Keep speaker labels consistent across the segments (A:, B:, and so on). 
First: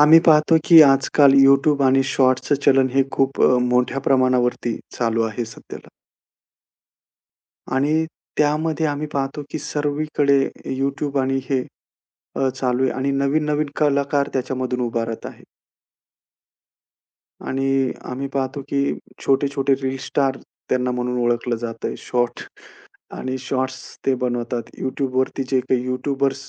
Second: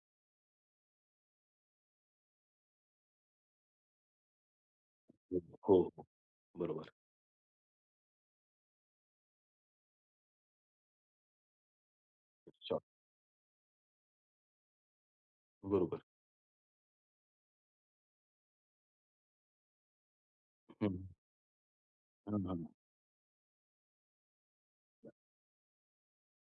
A: आम्ही पाहतो की आजकाल YouTube आणि शॉर्ट्सचं चलन हे खूप मोठ्या प्रमाणावरती चालू
B: हो,
A: आहे
B: हो.
A: सध्याला.
B: हो. बरोबर.
A: आणि त्यामध्ये आम्ही पाहतो की सर्वीकडे YouTube आणि हे चालू
B: शॉर्ट.
A: आहे आणि नवीन-नवीन कलाकार त्याच्यामधून उभारत आहे.
B: बरोबर.
A: आणि आम्ही पाहतो की छोटे-छोटे रील स्टार त्यांना
B: हं.
A: म्हणून ओळखलं जातंय. शॉर्ट
B: हं, हं.
A: आणि शॉर्ट्स ते बनवतात. YouTubeवरती जे काही यूट्यूबर्स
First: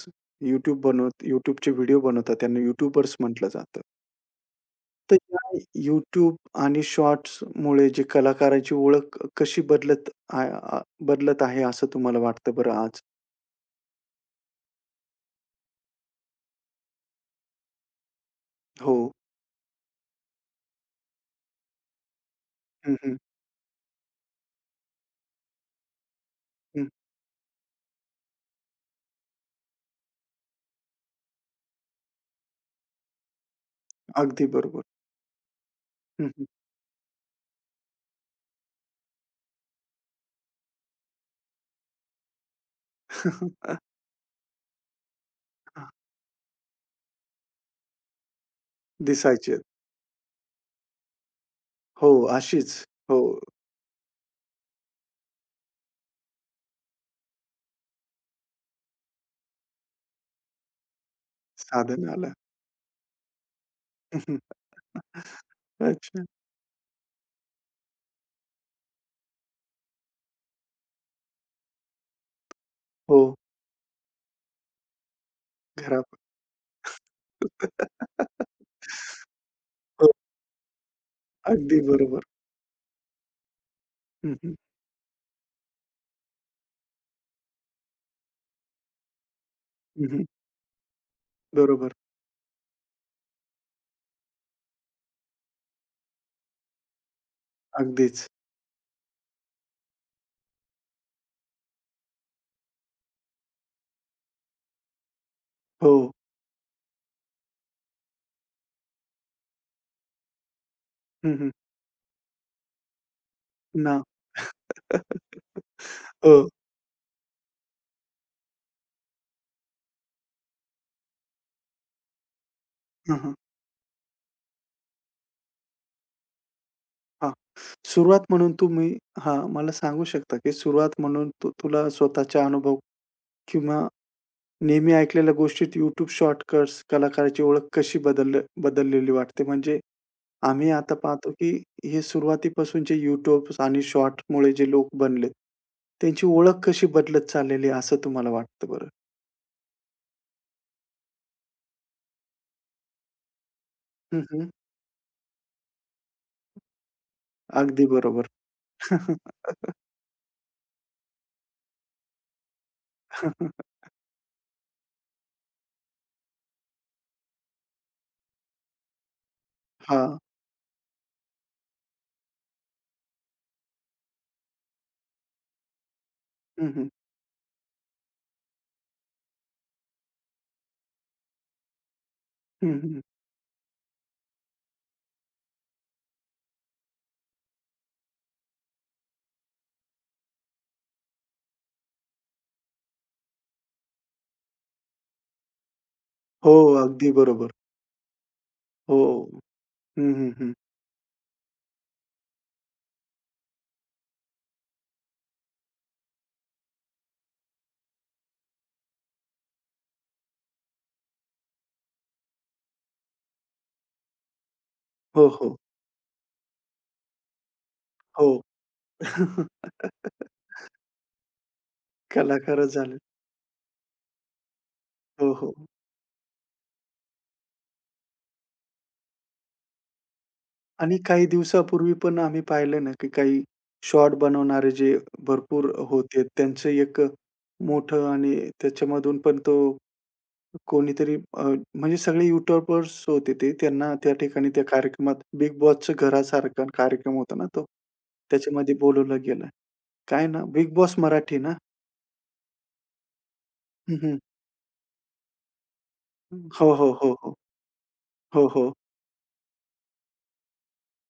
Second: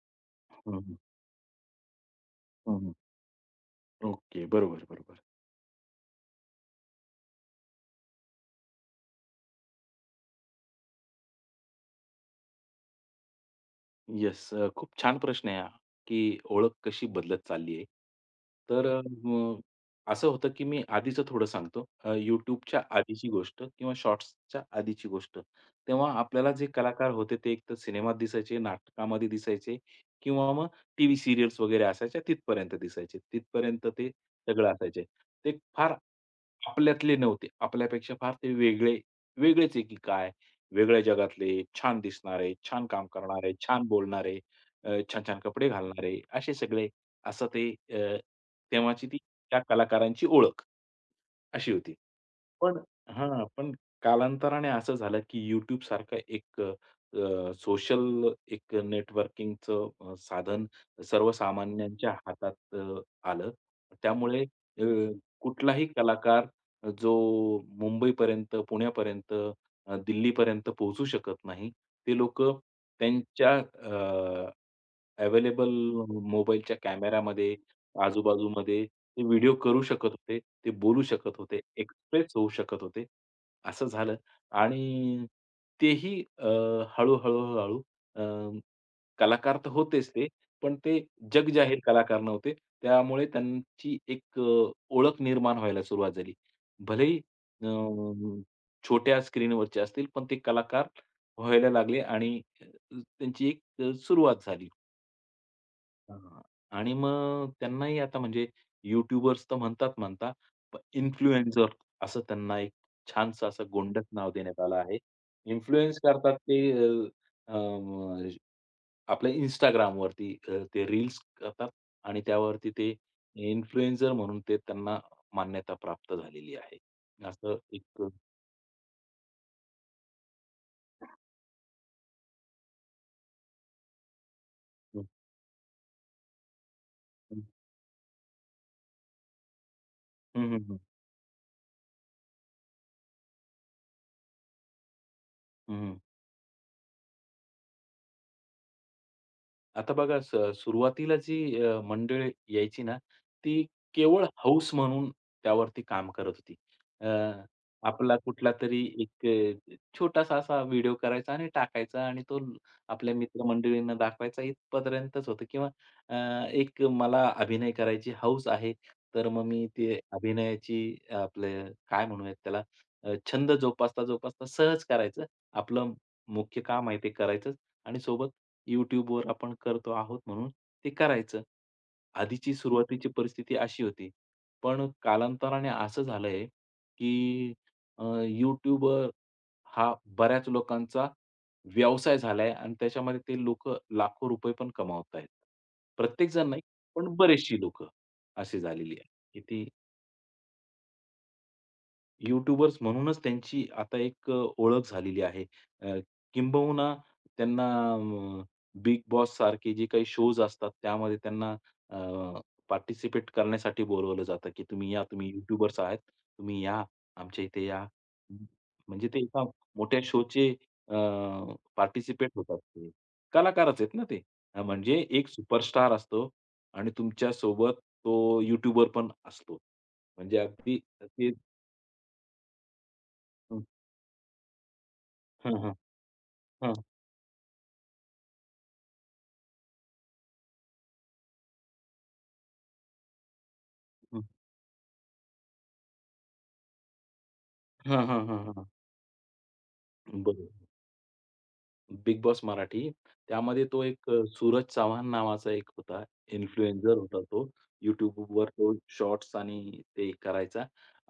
B: हं, हं.
A: YouTubeचे व्हिडिओ बनवतात त्यांना
B: हं, हं.
A: यूट्यूबर्स म्हटलं जातं.
B: ओके. बरोबर,
A: तर
B: बरोबर.
A: या YouTube आणि शॉर्ट्समुळे जे कलाकाराची ओळख कशी बदलत आहे असं तुम्हाला वाटतं बरं आज?
B: येस. खूप छान प्रश्न आहे हा, की ओळख कशी बदलत चालली आहे. तर
A: हो.
B: अ, म असं होतं, की मी आधीचं थोडं सांगतो. YouTubeच्या
A: हं, हं,
B: आधीची गोष्ट किंवा शॉर्ट्सच्या आधीची गोष्ट. तेव्हा आपल्याला जे
A: हं.
B: कलाकार होते ते एकतर सिनेमात दिसायचे, नाटकामध्ये दिसायचे किंवा मग टीव्ही सीरियल्स वगैरे असायच्या तिथपर्यंत दिसायचे. तिथपर्यंत ते
A: अगदी
B: सगळं
A: बरोबर.
B: असायचे. ते फार
A: हं, हं.
B: आपल्यातले नव्हते. आपल्यापेक्षा फार ते वेगळे, वेगळेच आहे की काय वेगळ्या जगातले, छान दिसणारे, छान काम करणारे, छान बोलणारे, छान-छान कपडे घालणारे, असे सगळे असं ते अ, तेव्हाची ती
A: दिसायचे.
B: त्या
A: आहेत.
B: कलाकारांची ओळख, अशी होती.
A: हो, अशीच.
B: पण
A: हो,
B: हां, पण कालांतराने असं झालं की YouTube सारखं एक सोशल एक नेटवर्किंगचं साधन
A: साधन
B: सर्वसामान्यांच्या
A: आलं.
B: हातात आलं. त्यामुळे अ, कुठलाही
A: अच्छा.
B: कलाकार जो मुंबईपर्यंत, पुण्यापर्यंत दिल्लीपर्यंत पोहोचू शकत नाही. ते लोकं
A: हो,
B: त्यांच्या अवेलेबल
A: घरा.
B: मोबाईलच्या कॅमेरामध्ये, आजूबाजूमध्ये ते व्हिडिओ करू शकत
A: हो,
B: होते. ते बोलू शकत होते.
A: अगदी बरोबर.
B: एक्सप्रेस होऊ शकत होते. असं झालं
A: हं, हं.
B: आणि तेही हळू, हळू, हळू अ, कलाकार तर
A: हं,
B: होतेच
A: हं.
B: ते, पण ते जगजाहीर
A: बरोबर.
B: कलाकार नव्हते. त्यामुळे त्यांची एक ओळख निर्माण व्हायला सुरुवात झाली. भलेही अ,
A: अगदीच.
B: छोट्या स्क्रीनवरचे असतील, पण ते कलाकार व्हायला लागले आणि त्यांची एक सुरुवात झाली.
A: हो.
B: हां. आणि मग त्यांनाही आता म्हणजे यूट्यूबर्स तर म्हणतात-म्हणता, पण
A: हं, हं.
B: इन्फ्लुएन्सर असं त्यांना एक छानसं असं
A: ना.
B: गोंडस नाव देण्यात आलं आहे. इन्फ्लुएन्स करतात
A: हो.
B: ते अ, अ, आपल्या Instagramवरती ते रील्स करतात आणि त्यावरती ते
A: हं, हं.
B: इन्फ्लुएन्सर म्हणून ते त्यांना मान्यता प्राप्त झालेली आहे.
A: हां.
B: असं एक
A: सुरुवात म्हणून तुम्ही हां, मला सांगू शकता की सुरुवात म्हणून तू तुला स्वतःचा अनुभव किंवा नेहमी
B: हं,
A: ऐकलेल्या गोष्टीत YouTube शॉर्टकट्स
B: हं.
A: कलाकाराची ओळख कशी बदललेली वाटते? म्हणजे
B: हं, हं,
A: आम्ही
B: हं.
A: आता पाहतो की हे सुरुवातीपासून जे YouTube आणि शॉर्टमुळे जे लोक बनलेत, त्यांची ओळख कशी बदलत चाललेली आहे असं तुम्हाला वाटतं बरं?
B: आता बघा स सुरुवातीला जी मंडळी यायची ना, ती
A: हं,
B: केवळ
A: हं.
B: हौस म्हणून त्यावरती काम करत होती. अ,
A: अगदी
B: आपला
A: बरोबर.
B: कुठलातरी एक छोटासा असा व्हिडिओ करायचा आणि टाकायचा आणि आपल्या मित्रमंडळींना दाखवायचा इथपर्यंतच होतं किंवा एक मला अभिनय करायची हौस आहे, तर मग मी ते
A: हां.
B: अभिनयाची आपले काय म्हणूयात त्याला छंद जोपासता, जोपासता सहज करायचं. आपलं मुख्य
A: हं, हं.
B: काम आहे ते करायचंच आणि सोबत YouTubeवर आपण करतो आहोत म्हणून ते करायचं. आधीची
A: हं, हं.
B: सुरुवातीची परिस्थिती अशी होती. पण कालांतराने असं झालंय, की YouTubeवर हा बऱ्याच लोकांचा व्यवसाय झालाय आणि त्याच्यामध्ये ते लोकं लाखो रुपये पण कमावतायत. प्रत्येकजण
A: हो,
B: नाही, पण
A: अगदी बरोबर.
B: बरेचशी लोकं अशी झालेली
A: हो.
B: आहे, की ती
A: हं, हं, हं.
B: यूट्यूबर्स म्हणूनच त्यांची आता एक ओळख झालेली आहे. अ, किंबहुना त्यांना अ, बिग बॉस सारखे जे काही शोज असतात त्यामध्ये त्यांना अ, पार्टिसिपेट करण्यासाठी बोलवलं जातं, की तुम्ही या,
A: हो,
B: तुम्ही
A: हो.
B: यूट्यूबर्स आहात, तुम्ही या, आमच्या इथे या.
A: हो.
B: म्हणजे ते एका मोठ्या शोचे पार्टिसिपेट होतात
A: कलाकारच
B: ते.
A: झाले.
B: कलाकारच आहेत ना ते. म्हणजे एक
A: हो, हो.
B: सुपरस्टार असतो आणि तुमच्यासोबत तो यूट्यूबर पण असतो. म्हणजे अगदी
A: आणि काही
B: ते
A: दिवसापूर्वी पण आम्ही पाहिलं ना, की काही शॉर्ट बनवणारे जे
B: हां,
A: भरपूर
B: हां.
A: होते, त्यांचं
B: हां,
A: एक मोठं आणि त्याच्यामधून पण तो कोणीतरी म्हणजे सगळे यूट्यूबर्स होते ते. त्यांना त्या
B: हं.
A: ठिकाणी त्या कार्यक्रमात बिग बॉसचं घरासारखा कार्यक्रम होता ना तो.
B: हां, हां, हां, हां.
A: त्याच्यामध्ये बोलावलं गेलं. काय ना
B: बरोबर.
A: बिग बॉस मराठी ना?
B: Bigg Boss Marathi. त्यामध्ये तो
A: हं,
B: एक
A: हं.
B: सूरज चव्हाण नावाचा एक होता,
A: हो, हो,
B: इन्फ्लुएन्सर
A: हो,
B: होता
A: हो.
B: तो.
A: हो,
B: YouTubeवर
A: हो.
B: तो शॉर्ट्स आणि ते करायचा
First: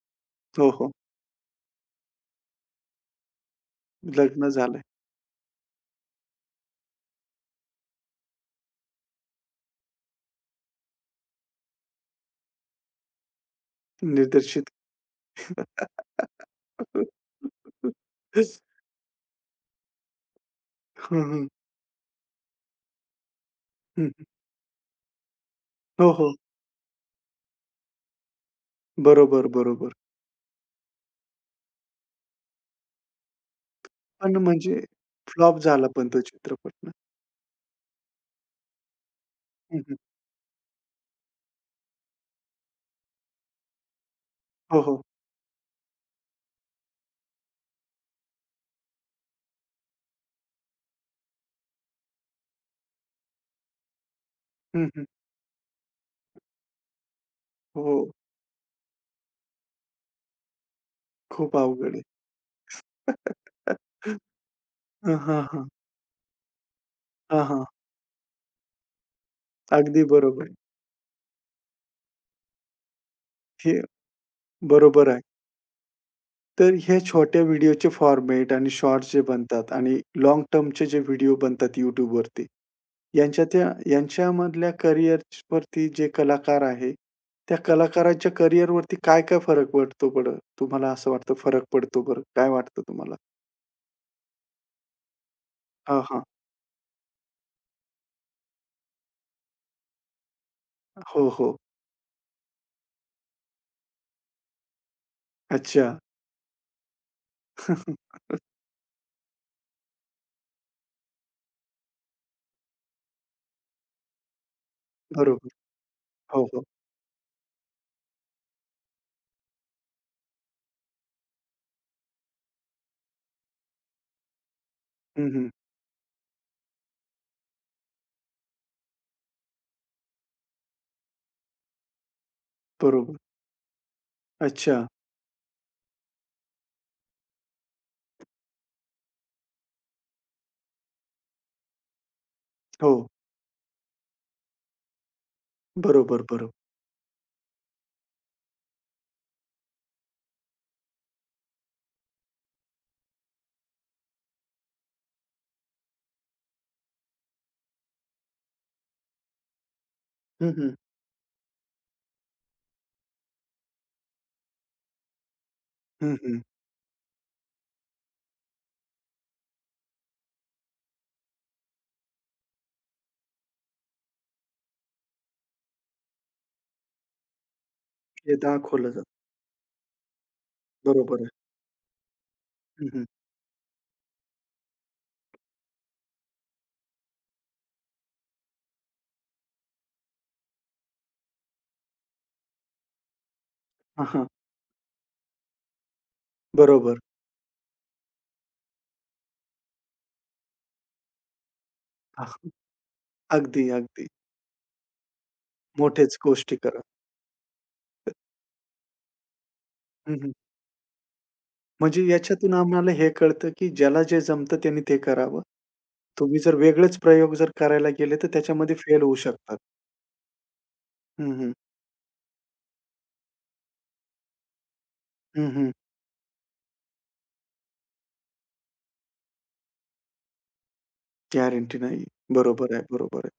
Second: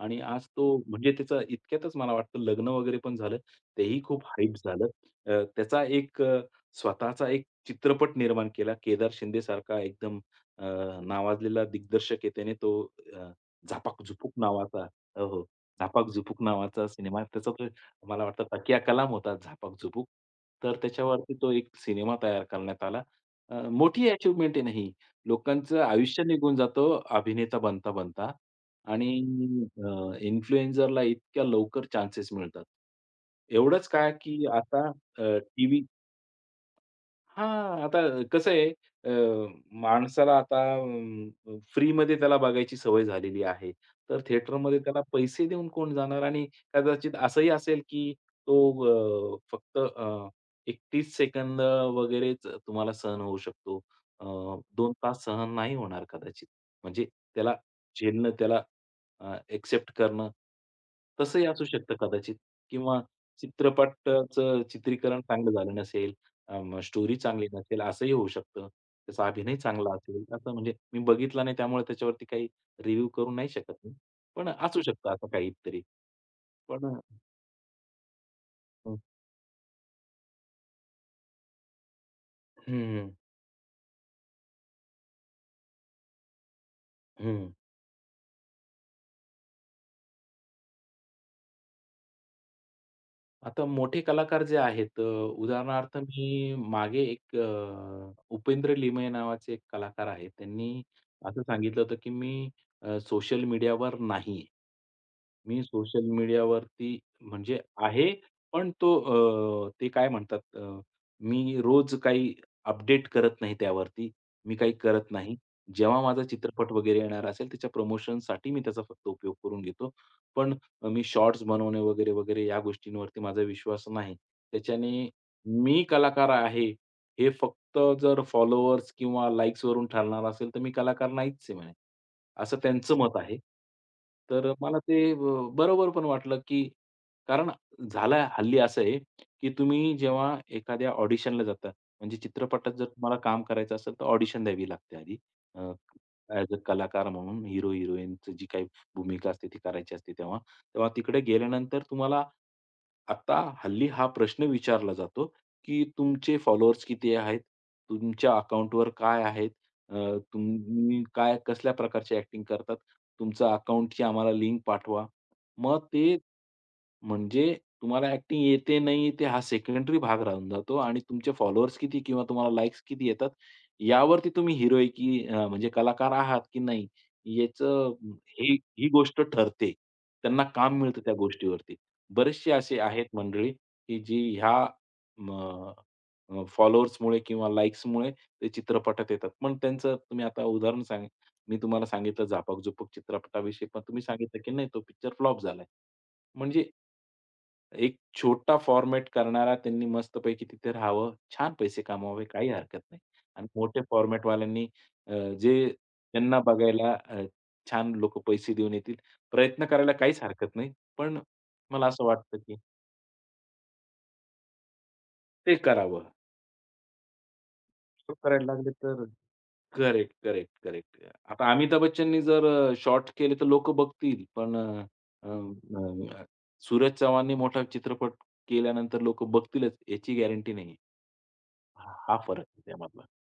B: आणि आज तो
A: हो, हो.
B: म्हणजे त्याचा इतक्यातच मला वाटतं लग्न वगैरे पण झालं. तेही खूप
A: लग्न
B: हाईप
A: झालंय.
B: झालं. त्याचा एक स्वतःचा एक चित्रपट निर्माण केला. केदार शिंदेसारखा एकदम अ, नावाजलेला दिग्दर्शक आहे. त्याने तो अ, झापाक-झुपूक
A: निर्देशित.
B: नावाचा हो, हो. झापाक-झुपूक नावाचा सिनेमा त्याचा तो मला वाटतं तकिया कलाम होता झापाक-झुपूक. तर
A: हं,
B: त्याच्यावरती
A: हं.
B: तो एक सिनेमा तयार करण्यात आला. मोठी
A: हं.
B: अचीव्हमेंट आहे ना ही. लोकांचं
A: हो,
B: आयुष्य
A: हो.
B: निघून जातं अभिनेता बनता-बनता आणि
A: बरोबर, बरोबर.
B: इन्फ्लुएन्सरला इतक्या लवकर चान्सेस मिळतात. एवढंच काय,
A: पण
B: की
A: म्हणजे
B: आता
A: फ्लॉप
B: टीव्ही
A: झाला पण तो चित्रपट ना.
B: हां, आता कसं आहे अ,
A: हं, हं.
B: माणसाला आता फ्री फ्रीमध्ये त्याला बघायची सवय झालेली आहे. तर थिएटरमध्ये
A: हो, हो.
B: त्याला पैसे देऊन कोण जाणार आणि कदाचित असंही असेल की तो फक्त 31 सेकंद वगैरेच तुम्हाला सहन होऊ शकतो. अ,
A: हं,
B: 2
A: हं.
B: तास सहन नाही होणार कदाचित. म्हणजे त्याला
A: हो.
B: झेलणं, त्याला एक्सेप्ट करणं, तसंही
A: खूप
B: असू
A: अवघड
B: शकतं
A: आहे.
B: कदाचित किंवा चित्रपटाचं
A: हां,
B: चित्रीकरण
A: हां,
B: चांगलं
A: हां.
B: झालं नसेल अ, स्टोरी
A: हां,
B: चांगली
A: हां.
B: नसेल असंही होऊ शकतं. त्याचा अभिनय चांगला
A: अगदी
B: असेल,
A: बरोबर.
B: असं म्हणजे मी बघितला नाही त्यामुळे त्याच्यावरती काही रिव्ह्यू करू नाही शकत
A: हे
B: मी. पण असू
A: बरोबर
B: शकतं
A: आहे.
B: असं काहीतरी.
A: तर
B: पण
A: हे छोट्या व्हिडिओचे फॉर्मॅट आणि शॉर्ट्स जे बनतात आणि लाँग टर्मचे जे व्हिडिओ बनतात YouTubeवरती
B: हं, हं,
A: यांच्यामधल्या करिअरवरती जे कलाकार आहे, त्या कलाकाराच्या करिअरवरती काय-काय फरक पडतो बरं? तुम्हाला असं वाटतं फरक पडतो बरं? काय वाटतं तुम्हाला?
B: आता मोठे कलाकार जे आहेत उदाहरणार्थ
A: हां, हां.
B: मी मागे एक उपेंद्र लिमये नावाचे एक कलाकार आहेत. त्यांनी
A: हो,
B: असं
A: हो.
B: सांगितलं होतं, की मी सोशल मीडियावर नाही आहे. मी
A: अच्छा.
B: सोशल मीडियावरती म्हणजे आहे, पण तो ते काय म्हणतात मी रोज काही अपडेट करत नाही त्यावरती. मी काही करत नाही.
A: बरोबर.
B: जेव्हा माझा
A: हो, हो.
B: चित्रपट वगैरे येणार असेल त्याच्या प्रमोशनसाठी मी त्याचा फक्त उपयोग करून घेतो. पण मी शॉर्ट्स बनवणे वगैरे, वगैरे या गोष्टींवरती माझा विश्वास नाही. त्याच्याने
A: हं, हं.
B: मी कलाकार आहे, हे फक्त जर फॉलोअर्स किंवा लाइक्सवरून ठरणार असेल, तर मी कलाकार नाहीच आहे म्हणे. असं त्यांचं
A: बरोबर.
B: मत आहे. तर
A: अच्छा.
B: मला ते बरोबर पण वाटलं, की कारण झालं हल्ली असं आहे, की तुम्ही जेव्हा एखाद्या ऑडिशनला जाता, म्हणजे चित्रपटात जर
A: हो.
B: तुम्हाला काम करायचं असेल, तर ऑडिशन द्यावी लागते आधी. ऍज
A: बरोबर, बरोबर.
B: ॲज अ कलाकार म्हणून हिरो-हिरोईनचं जी काही भूमिका असते ती करायची असते तेव्हा. तेव्हा तिकडे गेल्यानंतर तुम्हाला आता हल्ली हा प्रश्न विचारला जातो, की तुमचे फॉलोअर्स किती आहेत? तुमच्या अकाउंटवर काय आहेत?
A: हं, हं.
B: तुम्ही काय कसल्या प्रकारची ॲक्टिंग करतात? तुमचा अकाउंटची आम्हाला लिंक पाठवा. मग
A: हं,
B: ते
A: हं.
B: म्हणजे तुम्हाला ॲक्टिंग येते, नाही येते हा सेकंडरी भाग राहून जातो आणि तुमचे फॉलोअर्स किती किंवा तुम्हाला लाइक्स किती येतात, यावरती तुम्ही हिरो की म्हणजे कलाकार आहात की नाही याचं
A: हे
B: ही ही
A: दाखवलं जातं.
B: गोष्ट ठरते. त्यांना काम मिळतं त्या
A: बरोबर आहे.
B: गोष्टीवरती. बरेचसे असे
A: हं, हं.
B: आहेत मंडळी, की जी ह्या म फॉलोअर्समुळे किंवा लाइक्समुळे ते चित्रपटात येतात. पण त्यांचं तुम्ही आता उदाहरण सांग मी तुम्हाला सांगितलं झापाक-झुपूक चित्रपटाविषयी, पण तुम्ही
A: हां, हां.
B: सांगितलं की नाही तो पिक्चर फ्लॉप झालाय. म्हणजे
A: बरोबर.
B: एक छोटा फॉर्मॅट करणारा त्यांनी मस्तपैकी तिथे राहावं, छान पैसे कमवावे,
A: हां,
B: काही
A: हां.
B: हरकत नाही. आणि
A: अगदी,
B: मोठ्या
A: अगदी.
B: फॉर्मॅटवाल्यांनी अ, जे
A: मोठ्याच
B: त्यांना
A: गोष्टी करा.
B: बघायला छान लोकं पैसे देऊन येतील, प्रयत्न करायला
A: हं,
B: काहीच
A: हं.
B: हरकत नाही. पण मला
A: म्हणजे
B: असं वाटतं,
A: याच्यातून
B: की
A: आम्हाला हे कळतं, की ज्याला जे जमतं त्याने ते करावं.
B: ते करावं.
A: तुम्ही जर वेगळेच प्रयोग जर करायला
B: तो
A: गेले, तर
B: करायला लागले
A: त्याच्यामध्ये फेल
B: तर
A: होऊ शकतात.
B: Correct, correct, correct.
A: हं,
B: आता
A: हं.
B: अमिताभ बच्चननी जर शॉर्ट केले तर लोकं बघतील. पण अ, अ,
A: हं, हं.
B: अ, सूरज चव्हाणनी मोठा चित्रपट केल्यानंतर लोकं बघतीलच याची गॅरंटी नाहीये.
A: गॅरंटी
B: हा
A: नाही.
B: हा फरक आहे
A: बरोबर आहे,
B: त्यामधला.
A: बरोबर आहे.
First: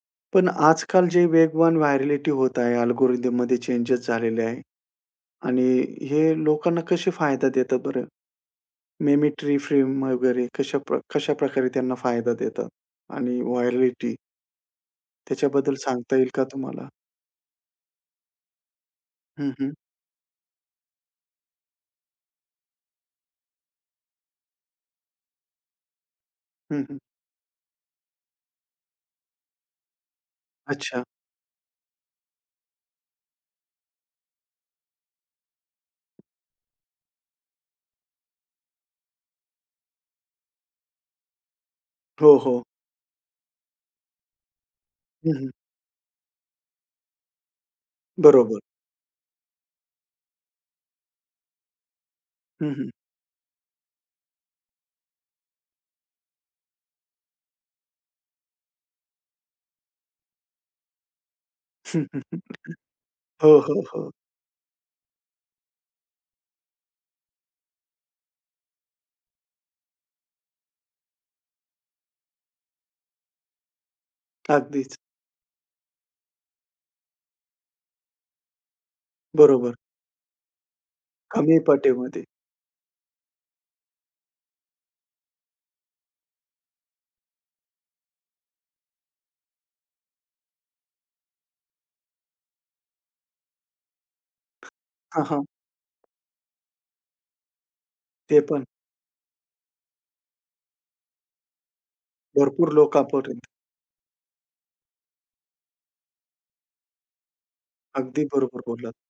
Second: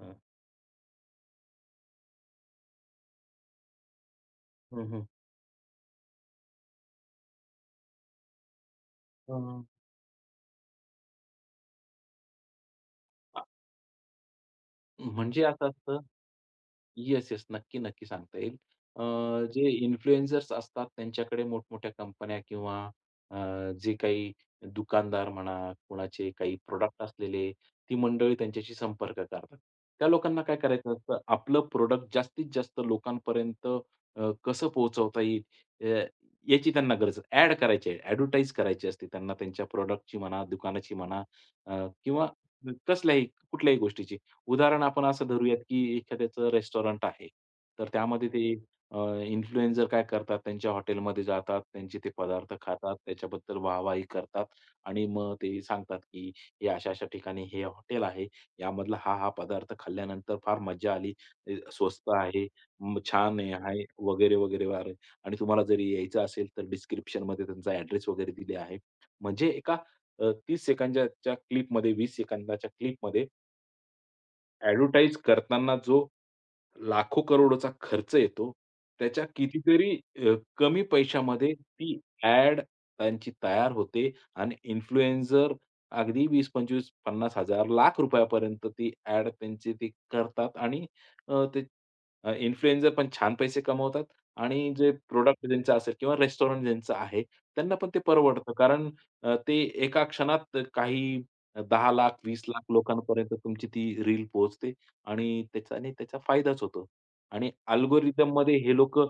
B: हां.
A: पण आजकाल जे वेगवान व्हायरलिटी होत आहे, अल्गोरिदममध्ये चेंजेस झालेले आहे
B: हं, हं.
A: आणि हे लोकांना कसे फायदा देतात बरं? मिमिक्री
B: हां.
A: फिल्म वगैरे कशाप्रकारे त्यांना फायदा देतात? आणि व्हायरलिटी
B: म्हणजे असं
A: त्याच्याबद्दल
B: असतं,
A: सांगता येईल का तुम्हाला?
B: Yes, yes. नक्की, नक्की सांगता येईल. अ,
A: हं,
B: जे
A: हं.
B: इन्फ्लुएन्सर्स असतात त्यांच्याकडे मोठमोठ्या कंपन्या किंवा जे काही दुकानदार म्हणा, कोणाचे काही
A: हं, हं.
B: प्रोड़क्ट असलेले, ती मंडळी त्यांच्याशी संपर्क करतात. त्या लोकांना काय करायचं
A: अच्छा.
B: असतं, आपलं प्रॉडक्ट जास्तीत जास्त लोकांपर्यंत कसं पोहोचवता येईल, अ, याची त्यांना गरज आहे. करायची आहे, ॲडव्हर्टाइज करायची असते त्यांना त्यांच्या प्रॉडक्टची म्हणा, दुकानाची म्हणा किंवा
A: हो, हो.
B: कसल्याही कुठल्याही गोष्टीची. उदाहरण आपण असं
A: हं, हं.
B: धरूयात, की एखाद्याचं रेस्टॉरंट आहे. तर त्यामध्ये ते
A: बरोबर.
B: अ, इन्फ्लुएन्सर काय करतात, त्यांच्या हॉटेलमध्ये जातात, त्यांचे ते पदार्थ
A: हं, हं.
B: खातात, त्याच्याबद्दल वाहवाही करतात आणि मग ते सांगतात, की "हे अशा-अशा ठिकाणी हे हॉटेल आहे. यामधला हा, हा पदार्थ खाल्ल्यानंतर फार मज्जा आली. स्वस्त आहे, छान आहे"
A: हो, हो,
B: आहे,
A: हो.
B: वगैरे, वगैरे, वगैरे. आणि तुम्हाला जरी यायचं असेल, तर डिस्क्रिप्शनमध्ये त्यांचा ॲड्रेस वगैरे दिले आहे. म्हणजे एका 30 सेकंदाच्या क्लिपमध्ये, 20 सेकंदाच्या क्लिपमध्ये
A: अगदीच.
B: ॲडव्हर्टाइज करताना जो लाखो करोडोचा खर्च येतो, त्याच्या
A: बरोबर.
B: कितीतरी कमी पैशामध्ये
A: कमी
B: ती
A: पटीमध्ये.
B: ॲड त्यांची तयार होते आणि इन्फ्लुएन्सर अगदी 20, 25, 50,000 लाख रुपयापर्यंत ती ॲड त्यांची ते करतात आणि ते इन्फ्लुएन्सर पण छान पैसे कमवतात आणि जे
A: हां, हां.
B: प्रॉडक्ट ज्यांचं असेल किंवा रेस्टॉरंट ज्यांचं आहे, त्यांना पण ते
A: ते
B: परवडतं.
A: पण
B: कारण ते एका क्षणात काही 10 लाख, 20 लाख
A: भरपूर
B: लोकांपर्यंत
A: लोकांपर्यंत.
B: तुमची ती रील पोहोचते. आणि त्याच्याने त्याचा फायदाच होतो. आणि
A: अगदी
B: अल्गोरिथममध्ये
A: बरोबर
B: हे
A: बोललात.
B: लोक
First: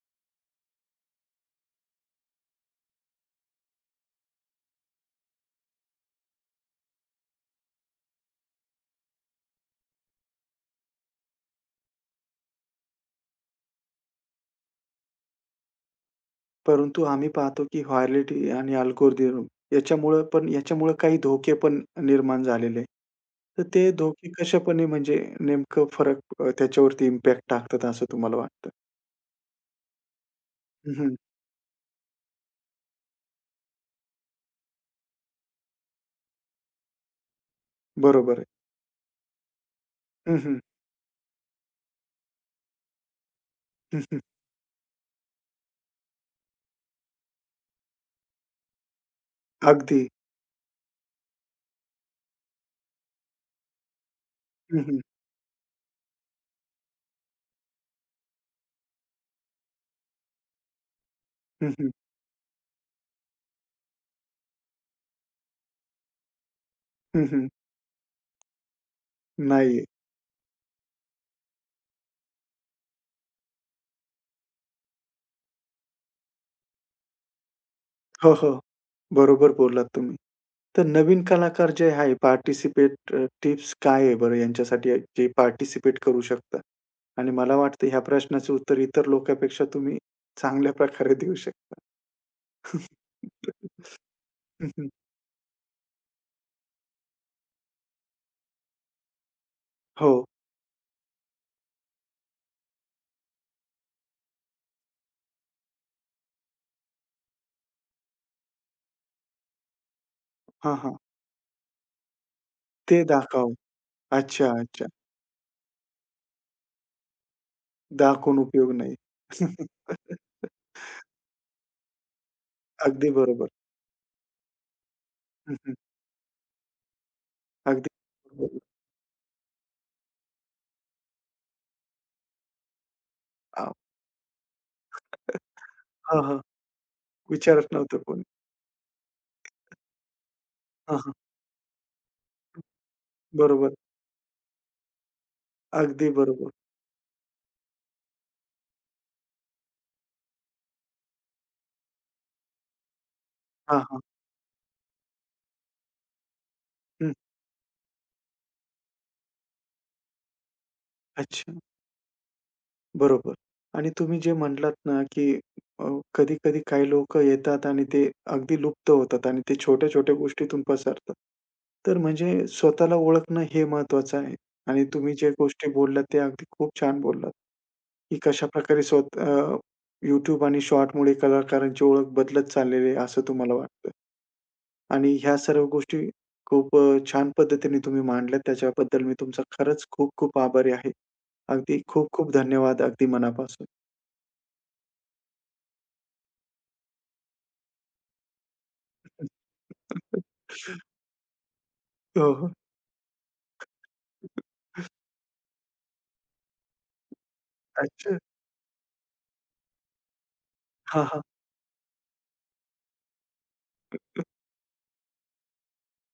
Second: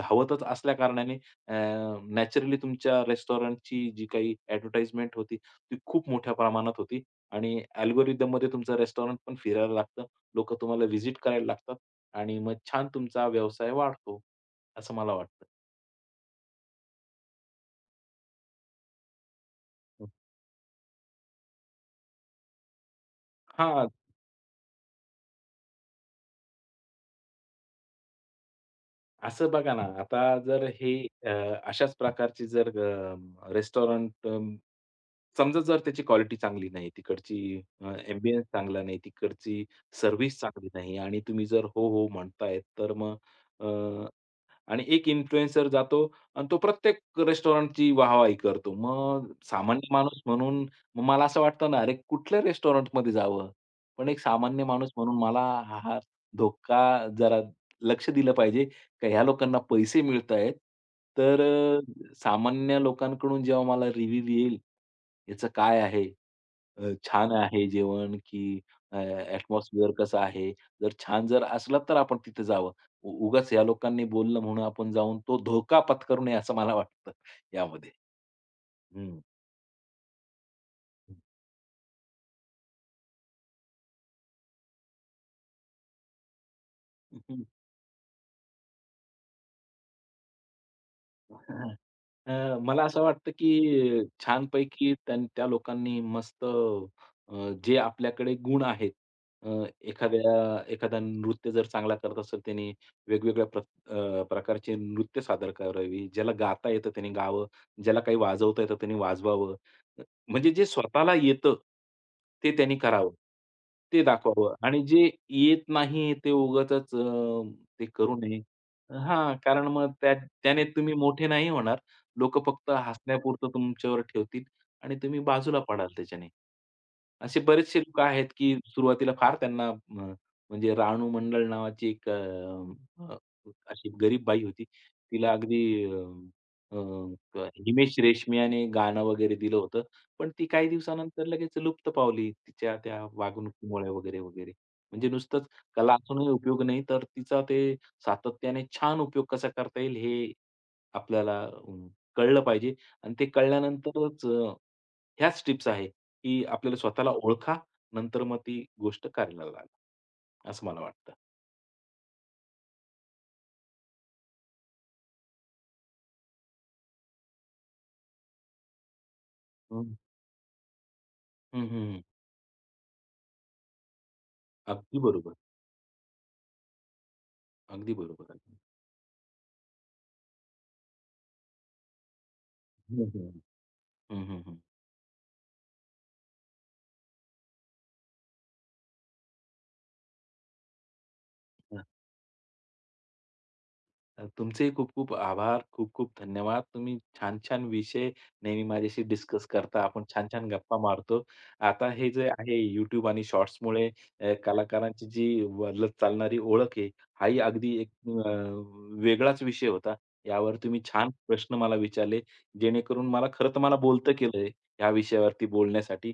B: धावतच असल्याकारणाने अ, नॅचरली तुमच्या रेस्टॉरंटची जी काही ॲडव्हर्टाइजमेंट होती, ती खूप मोठ्या प्रमाणात होती आणि अल्गोरिथममध्ये तुमचं रेस्टॉरंट पण फिरायला लागतं. लोकं तुम्हाला व्हिजिट करायला लागतात आणि मग छान तुमचा व्यवसाय वाढतो, असं मला वाटतं.
A: परंतु आम्ही पाहतो की व्हायरलिटी आणि अल्गोरिदम याच्यामुळं काही धोके पण निर्माण झालेले आहेत. तर
B: हां,
A: ते धोके कशापणे म्हणजे नेमकं फरक त्याच्यावरती इम्पॅक्ट टाकतात असं तुम्हाला वाटतं?
B: असं बघा ना, आता जर
A: हं,
B: हे
A: हं.
B: अ, अशाच प्रकारची जर रेस्टॉरंट समजा जर त्याची क्वालिटी चांगली नाही, तिकडची
A: बरोबर आहे.
B: चांगला नाही, तिकडची
A: हं,
B: सर्व्हिस
A: हं.
B: चांगली नाही आणि तुम्ही जर हो, हो म्हणताय, तर मग
A: हं, हं.
B: आणि एक इन्फ्लुएन्सर जातो आणि तो प्रत्येक रेस्टॉरंटची वाहवाही करतो. मग सामान्य
A: अगदी.
B: माणूस म्हणून मग मला असं वाटतं ना, अरे कुठल्या रेस्टॉरंटमध्ये जावं? पण एक सामान्य
A: हं,
B: माणूस
A: हं.
B: म्हणून मला हा धोका जरा लक्ष दिलं पाहिजे, का ह्या लोकांना पैसे मिळतायत. तर
A: हं, हं.
B: सामान्य लोकांकडून जेव्हा मला रिव्ह्यू येईल, याचं काय आहे?
A: हं,
B: छान
A: हं.
B: आहे जेवण की अ,
A: नाही.
B: कसं आहे? जर छान जर असलं तर आपण तिथे जावं. उगाच या लोकांनी बोललं म्हणून आपण जाऊन तो धोका पत्करू नये असं मला वाटतं यामध्ये.
A: हो, हो.
B: हं.
A: बरोबर बोललात तुम्ही. तर नवीन कलाकार जे आहे टिप्स काय आहे बरं यांच्यासाठी जे पार्टिसिपेट करू शकतात? आणि मला वाटतं ह्या प्रश्नाचं उत्तर इतर लोकांपेक्षा तुम्ही चांगल्या प्रकारे देऊ शकता.
B: अ, मला असं वाटतं की
A: हं, हं.
B: छानपैकी त्या लोकांनी मस्त जे आपल्याकडे गुण आहेत, अ,
A: हो.
B: एखाद्या एखादा नृत्य जर चांगला करत असेल त्याने वेगवेगळ्या प्रकारचे नृत्य सादर करावी. ज्याला गाता येतं त्याने गावं, ज्याला काही वाजवता येतं त्याने वाजवावं. अ, म्हणजे जे
A: हां, हां.
B: स्वतःला येतं, ते त्यांनी
A: ते
B: करावं.
A: दाखवावं.
B: ते
A: अच्छा,
B: दाखवावं आणि
A: अच्छा.
B: जे येत नाही ते उगाचच ते करू
A: दाखवून
B: नये.
A: उपयोग नाही.
B: हां, कारण मग त्याने तुम्ही मोठे नाही होणार. लोकं फक्त
A: अगदी बरोबर.
B: हसण्यापुरतं तुमच्यावर ठेवतील आणि तुम्ही
A: हं,
B: बाजूला
A: हं.
B: पडाल त्याच्याने. असे बरेचसे
A: अगदी
B: लोकं आहेत, की
A: बरोबर.
B: सुरुवातीला फार त्यांना म्हणजे रानू मंडल नावाची एक
A: हां.
B: अशी गरीब बाई होती. तिला अगदी अ,
A: हां, हां.
B: अ,
A: विचारत
B: हिमेश
A: नव्हतं कोणी.
B: रेशमियाने गाणं वगैरे दिलं होतं. पण ती काही
A: हां, हां.
B: दिवसानंतर लगेच लुप्त पावली तिच्या त्या
A: बरोबर.
B: वागणुकीमुळे वगैरे, वगैरे. म्हणजे नुसतंच कला
A: अगदी
B: असूनही
A: बरोबर.
B: उपयोग नाही, तर तिचा ते सातत्याने छान उपयोग कसा करता येईल हे आपल्याला कळलं पाहिजे आणि ते
A: हां, हां.
B: कळल्यानंतरच ह्याच टिप्स आहे, की आपल्याला स्वतःला
A: हं.
B: ओळखा, नंतर मग ती गोष्ट कार्याला लागा. असं मला वाटतं.
A: अच्छा. बरोबर. आणि तुम्ही जे म्हटलात ना, की अ, कधी-कधी काही लोकं येतात आणि ते अगदी लुप्त होतात आणि ते
B: हं.
A: छोट्या-छोट्या गोष्टीतून पसरतात.
B: हं, हं,
A: तर
B: हं.
A: म्हणजे स्वतःला ओळखणं हे महत्त्वाचं आहे आणि
B: अगदी
A: तुम्ही जे
B: बरोबर.
A: गोष्टी बोललात ते अगदी खूप छान बोललात,
B: अगदी
A: की
B: बरोबर.
A: कशाप्रकारे YouTube आणि शॉर्टमुळे कलाकारांची ओळख बदलत चाललेली आहे
B: हं,
A: असं
B: हं.
A: तुम्हाला वाटतं.
B: हं, हं, हं. हं.
A: आणि ह्या सर्व गोष्टी खूप छान पद्धतीने तुम्ही मांडल्यात. त्याच्याबद्दल मी तुमचा खरंच खूप-खूप आभारी आहे. अगदी खूप-खूप धन्यवाद अगदी मनापासून.
B: तुमचेही खूप-खूप आभार. खूप-खूप धन्यवाद. तुम्ही छान-छान विषय नेहमी माझ्याशी डिस्कस करता. आपण छान-छान गप्पा मारतो. आता हे जे
A: हो, हो.
B: आहे YouTube आणि शॉर्ट्समुळे कलाकारांची जी बदलत चालणारी ओळख आहे, हाही अगदी एक
A: अच्छा.
B: वेगळाच विषय होता. यावर तुम्ही
A: हां,
B: छान
A: हां.
B: प्रश्न मला विचारले, जेणेकरून मला खरं तर मला बोलतं केलंय ह्या विषयावरती बोलण्यासाठी.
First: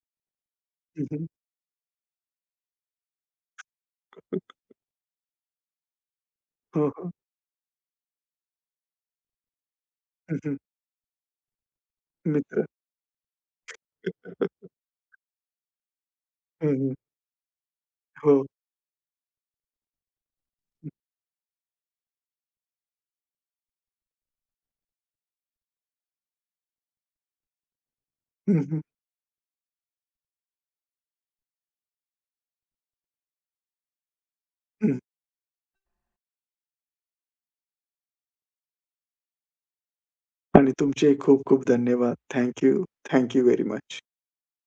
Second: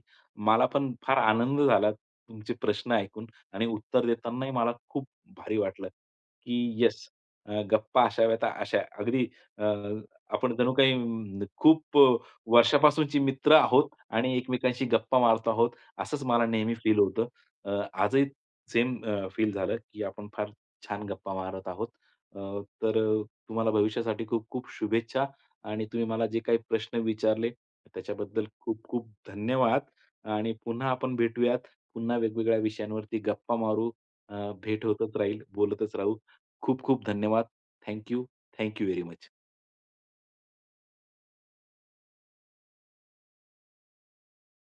B: मला पण
A: हं,
B: फार
A: हं.
B: आनंद झाला तुमचे प्रश्न ऐकून आणि उत्तर देतानाही मला खूप भारी वाटलं, की
A: हो,
B: येस
A: हो.
B: गप्पा अशाव्यात अशा अगदी अ,
A: हं,
B: आपण
A: हं.
B: जणू काही खूप
A: मित्र.
B: वर्षापासूनचे मित्र आहोत आणि एकमेकांशी गप्पा मारतो आहोत, असंच मला
A: हं,
B: नेहमी
A: हं.
B: फील होतं. आजही
A: हो.
B: सेम फील झालं, की आपण फार छान गप्पा मारत आहोत. अ, तर अ, तुम्हाला भविष्यासाठी खूप-खूप शुभेच्छा आणि तुम्ही मला जे काही प्रश्न विचारले, त्याच्याबद्दल
A: हं, हं.
B: खूप-खूप धन्यवाद आणि पुन्हा आपण भेटूयात. पुन्हा वेगवेगळ्या विषयांवरती गप्पा मारू. भेट
A: हं.
B: होतच राहील, बोलतच राहू. खूप खूप धन्यवाद. Thank you. Thank you very much.
A: आणि तुमचे खूप खूप धन्यवाद. Thank you. Thank you very much.